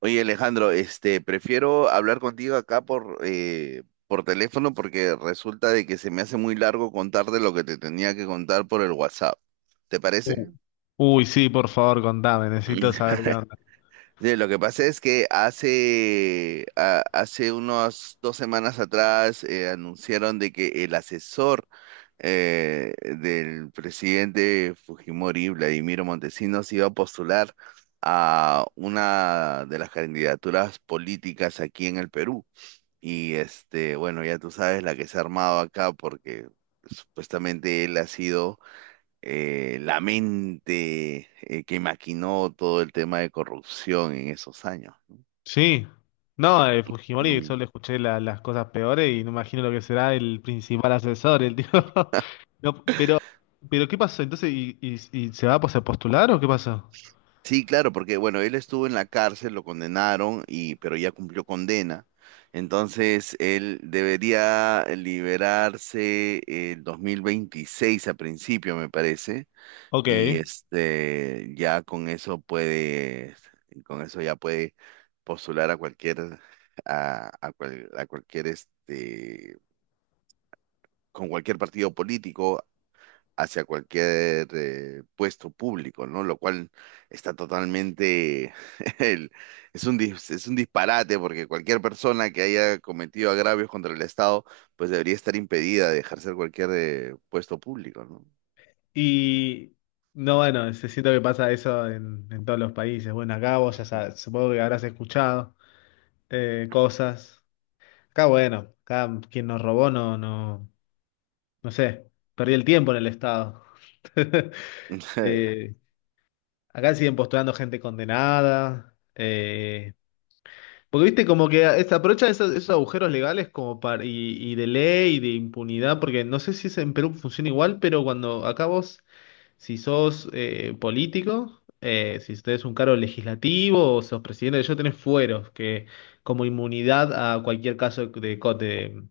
Oye, Alejandro, prefiero hablar contigo acá por teléfono porque resulta de que se me hace muy largo contarte lo que te tenía que contar por el WhatsApp. ¿Te Uh. parece? Uy, sí, por favor, contame, necesito saber qué onda. Sí, lo que pasa es que hace unas 2 semanas atrás anunciaron de que el asesor del presidente Fujimori, Vladimiro Montesinos, iba a postular a una de las candidaturas políticas aquí en el Perú. Y bueno, ya tú sabes la que se ha armado acá porque supuestamente él ha sido la mente que maquinó todo el tema de corrupción en esos años. Sí, no, Fujimori Mm. solo escuché las cosas peores y no imagino lo que será el principal asesor, el tío. No, pero ¿qué pasó? Entonces, y se va pues, a postular o qué pasó? Sí, claro, porque bueno, él estuvo en la cárcel, lo condenaron y pero ya cumplió condena. Entonces, él debería liberarse el 2026 a principio, me parece. y Ok. este ya con eso puedes con eso ya puede postular a cualquier a cual- a cualquier este con cualquier partido político hacia cualquier puesto público, ¿no? Lo cual está totalmente el- es un disparate porque cualquier persona que haya cometido agravios contra el Estado pues debería estar impedida de ejercer cualquier puesto público, ¿no? Y no, bueno, se siento que pasa eso en todos los países. Bueno, acá vos ya sabes, supongo que habrás escuchado cosas. Acá, bueno, acá quien nos robó no, no. No sé, perdí el tiempo en el Estado. Eh, Acá siguen postulando gente condenada. Porque viste, como que aprovechan esos, esos agujeros legales como para, y de ley y de impunidad, porque no sé si es en Perú funciona igual, pero cuando acá vos, si sos político, si tenés un cargo legislativo o sos presidente, yo tenés fueros, que como inmunidad a cualquier caso de, cote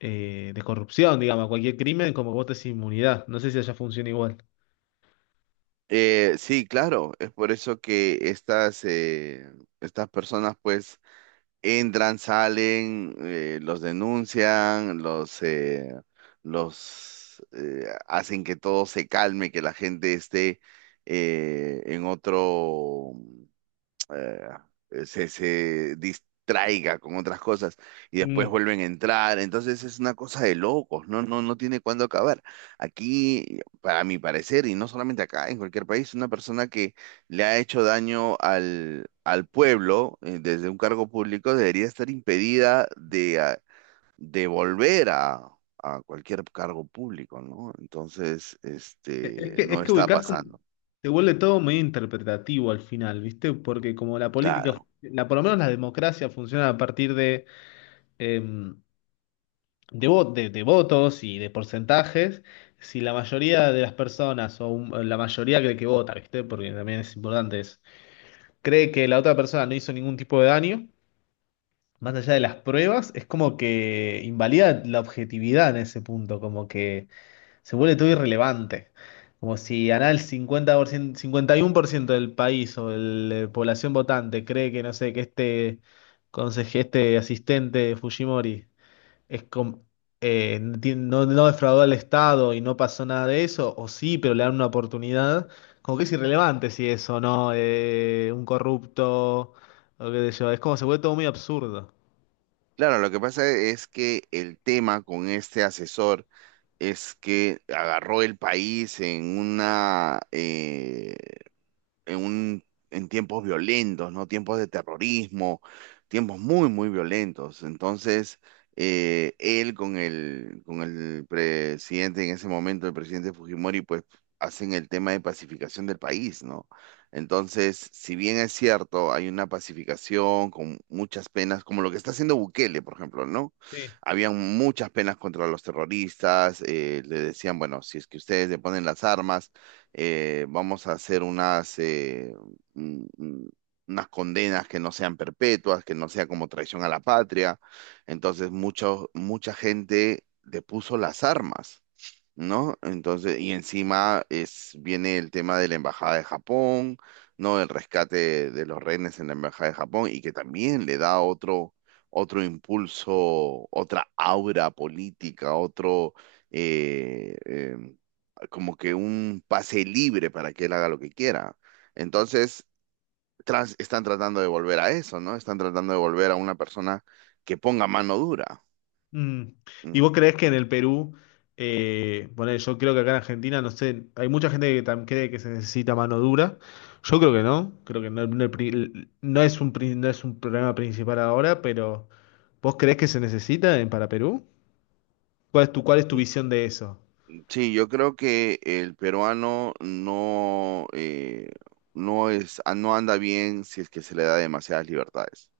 de corrupción, digamos, a cualquier crimen, como que vos tenés inmunidad. No sé si allá funciona igual. Sí, claro, es por eso que estas personas pues entran, salen, los denuncian, los hacen que todo se calme, que la gente esté en otro, se, se distraiga con otras cosas y después Mm. vuelven a entrar. Entonces es una cosa de locos, no, no, no tiene cuándo acabar. Aquí, para mi parecer, y no solamente acá, en cualquier país, una persona que le ha hecho daño al pueblo desde un cargo público debería estar impedida de volver a cualquier cargo público, ¿no? Entonces, Es no que está ubicás como, pasando. te vuelve todo medio interpretativo al final, ¿viste? Porque como la política, Claro. la, por lo menos la democracia funciona a partir de, em, de, de votos y de porcentajes, si la mayoría de las personas o la mayoría cree que vota, ¿viste? Porque también es importante eso, cree que la otra persona no hizo ningún tipo de daño, más allá de las pruebas, es como que invalida la objetividad en ese punto, como que se vuelve todo irrelevante. Como si ganar el 50%, 51% del país o de la población votante cree que, no sé, que este conseje, este asistente de Fujimori es com- no, no defraudó al Estado y no pasó nada de eso, o sí, pero le dan una oportunidad, como que es irrelevante si es o no un corrupto, o qué sé yo, es como se vuelve todo muy absurdo. Claro, lo que pasa es que el tema con este asesor es que agarró el país en una, en un, en tiempos violentos, ¿no? Tiempos de terrorismo, tiempos muy, muy violentos. Entonces, él con el presidente en ese momento, el presidente Fujimori, pues hacen el tema de pacificación del país, ¿no? Entonces, si bien es cierto, hay una pacificación con muchas penas, como lo que está haciendo Bukele, por ejemplo, ¿no? Habían muchas penas contra los terroristas, le decían, bueno, si es que ustedes le ponen las armas, vamos a hacer mm, mm, unas condenas que no sean perpetuas, que no sea como traición a la patria. Entonces, mucha gente depuso las armas, ¿no? Entonces, y encima viene el tema de la Embajada de Japón, ¿no? El rescate de los rehenes en la Embajada de Japón y que también le da otro impulso, otra aura política, eh, eh, como que un pase libre para que él haga lo que quiera. Entonces, están tratando de volver a eso, ¿no? Están tratando de volver a una persona que ponga mano dura. Mm. ¿Y vos Mm. creés que en el Perú, bueno, yo creo que acá en Argentina, no sé, hay mucha gente que cree que se necesita mano dura. Yo creo que no, no el no es un, no es un problema principal ahora, pero ¿vos creés que se necesita para Perú? Cuál es tu mm, visión de eso? Sí, yo creo que el peruano no anda bien si es que se le da demasiadas libertades.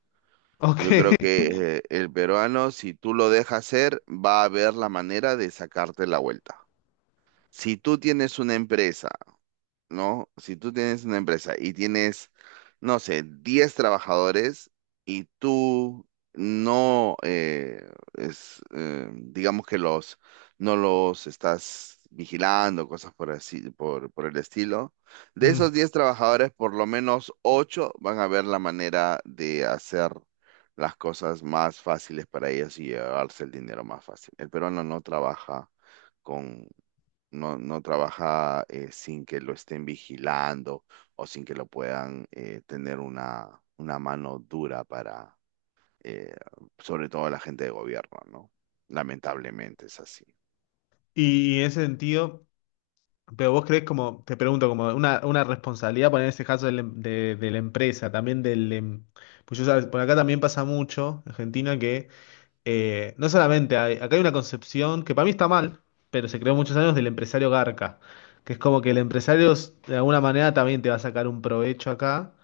Yo creo Ok. que el peruano, si tú lo dejas ser, va a ver la manera de sacarte la vuelta. Si tú tienes una empresa, ¿no? Si tú tienes una empresa y tienes, no sé, 10 trabajadores y tú no, es, digamos que no los estás vigilando, cosas por el estilo, de Mm. esos 10 trabajadores, por lo menos 8 van a ver la manera de hacer las cosas más fáciles para ellos y llevarse el dinero más fácil. El peruano no trabaja. con, no trabaja sin que lo estén vigilando o sin que lo puedan tener una mano dura para, eh, sobre todo la gente de gobierno, ¿no? Lamentablemente es así. Y en ese sentido, pero vos creés como, te pregunto, como una responsabilidad, poner en ese caso del de la empresa, también del... pues yo, sabes, por acá también pasa mucho, Argentina, que no solamente, acá hay una concepción que para mí está mal, pero se creó muchos años del empresario garca, que es como que el empresario de alguna manera también te va a sacar un provecho acá.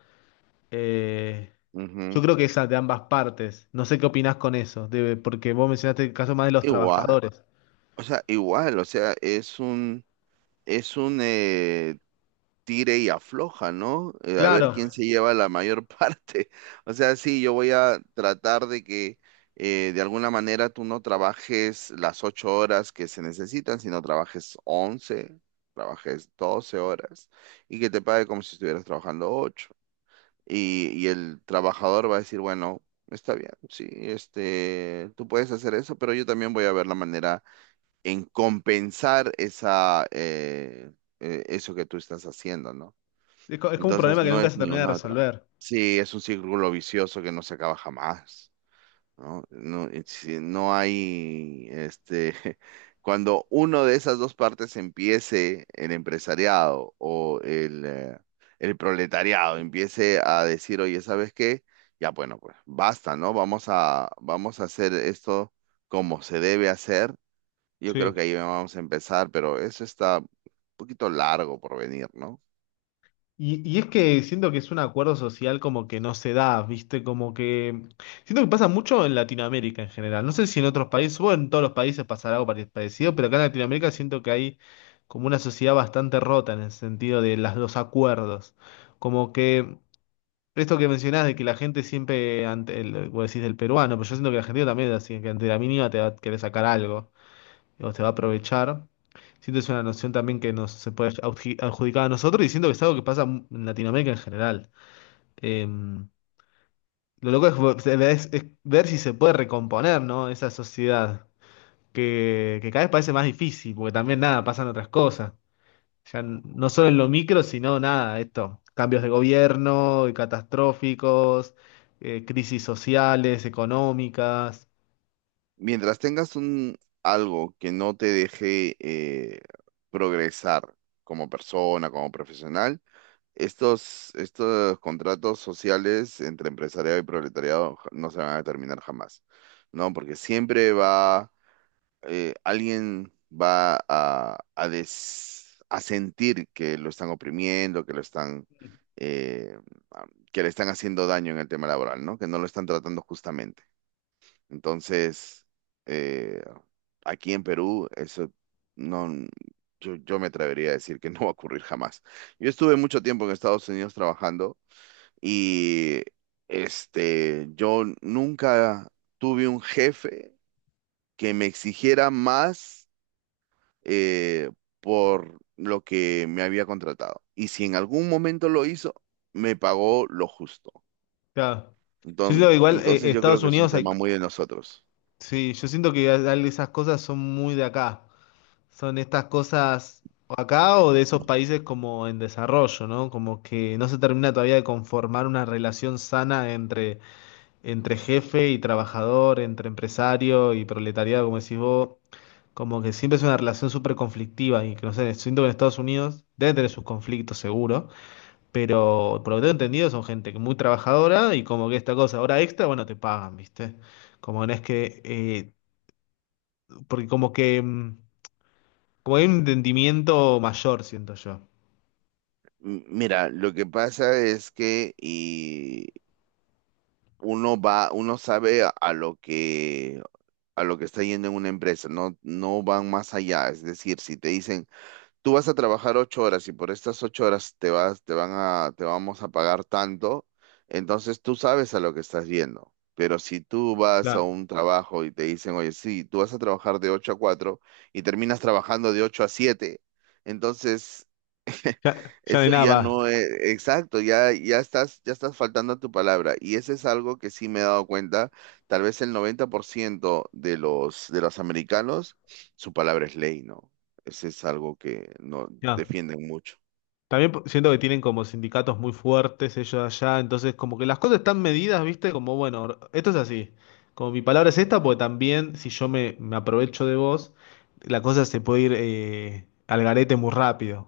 Eh, yo Ujú. creo que esa de ambas partes. No sé qué opinás con eso, porque vos mencionaste el caso más de los Igual, trabajadores. igual, o sea, es un tire y afloja, ¿no? A ver Claro, quién se lleva la mayor parte. O sea, sí, yo voy a tratar de que de alguna manera tú no trabajes las 8 horas que se necesitan, sino trabajes 11, trabajes 12 horas y que te pague como si estuvieras trabajando ocho. Y el trabajador va a decir, bueno, está bien, sí, tú puedes hacer eso, pero yo también voy a ver la manera en compensar eso que tú estás haciendo, ¿no? es, es como un Entonces problema que no nunca es se ni termina de una otra. resolver. Sí, es un círculo vicioso que no se acaba jamás, ¿no? No, y si no hay, cuando uno de esas dos partes empiece, el empresariado o el proletariado empiece a decir, oye, ¿sabes qué? Ya, bueno, pues basta, ¿no? Vamos a hacer esto como se debe hacer. Yo Sí. creo que ahí vamos a empezar, pero eso está un poquito largo por venir, ¿no? Y es que siento que es un acuerdo social como que no se da, ¿viste? Como que... Siento que pasa mucho en Latinoamérica en general. No sé si en otros países, bueno, en todos los países pasará algo parecido, pero acá en Latinoamérica siento que hay como una sociedad bastante rota en el sentido de las, los acuerdos. Como que esto que mencionás de que la gente siempre, ante el, vos decís del peruano, pero yo siento que el argentino también es así, que ante la mínima te va a querer sacar algo o se va a aprovechar. Siento que es una noción también que nos se puede adjudicar a nosotros y siento que es algo que pasa en Latinoamérica en general. Eh, lo loco es, es ver si se puede recomponer, ¿no? Esa sociedad que cada vez parece más difícil, porque también nada, pasan otras cosas. Ya no solo en lo micro, sino nada, esto, cambios de gobierno, y catastróficos, crisis sociales, económicas. Mientras tengas un algo que no te deje progresar como persona, como profesional, estos contratos sociales entre empresariado y proletariado no se van a terminar jamás, ¿no? Porque siempre alguien va a sentir que lo están oprimiendo, eh, a- que le están haciendo daño en el tema laboral, ¿no? Que no lo están tratando justamente. Entonces eh, aquí en Perú, eso no, yo me atrevería a decir que no va a ocurrir jamás. Yo estuve mucho tiempo en Estados Unidos trabajando y yo nunca tuve un jefe que me exigiera más eh, por lo que me había contratado. Y si en algún momento lo hizo, me pagó lo justo. Claro. Yo Entonces, siento que igual entonces yo creo Estados que es un Unidos hay, tema muy de nosotros. sí, yo siento que esas cosas son muy de acá. Son estas cosas o acá o de esos países como en desarrollo, ¿no? Como que no se termina todavía de conformar una relación sana entre, entre jefe y trabajador, entre empresario y proletariado, como decís vos. Como que siempre es una relación súper conflictiva y que no sé, siento que en Estados Unidos debe tener sus conflictos seguro, pero por lo que tengo entendido son gente que muy trabajadora y como que esta cosa, hora extra, bueno, te pagan, ¿viste? Como no es que porque como que, mm, como hay un entendimiento mayor, siento yo. Mira, lo que pasa es que, uno sabe a lo que está yendo en una empresa, no van más allá. Es decir, si te dicen, tú vas a trabajar 8 horas y por estas 8 horas te vas, te van a, te vamos a pagar tanto, entonces tú sabes a lo que estás yendo. Pero si tú vas a Claro. un trabajo y te dicen, oye, sí, tú vas a trabajar de ocho a cuatro y terminas trabajando de ocho a siete, entonces Ya, ya no hay eso nada ya más. no es, exacto, ya estás faltando a tu palabra. Y ese es algo que sí me he dado cuenta, tal vez el 90% de los americanos, su palabra es ley, ¿no? Ese es algo que no No. defienden mucho. También siento que tienen como sindicatos muy fuertes ellos allá, entonces como que las cosas están medidas, ¿viste? Como, bueno, esto es así. Como mi palabra es esta, porque también si yo me, me aprovecho de vos, la cosa se puede ir al garete muy rápido.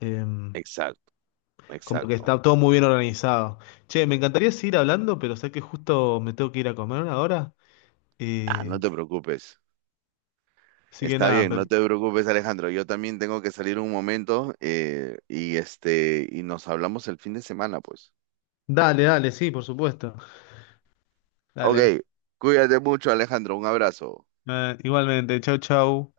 Em, Exacto, como que exacto. está todo muy bien organizado. Che, me encantaría seguir hablando, pero sé que justo me tengo que ir a comer ahora. Ah, no Eh, te preocupes. así que Está nada, bien, no te preocupes, Alejandro. Yo también tengo que salir un momento, y nos hablamos el fin de semana, pues. dale, dale, sí, por supuesto. Ok, Dale. cuídate mucho, Alejandro. Un abrazo. Igualmente, chau, chau.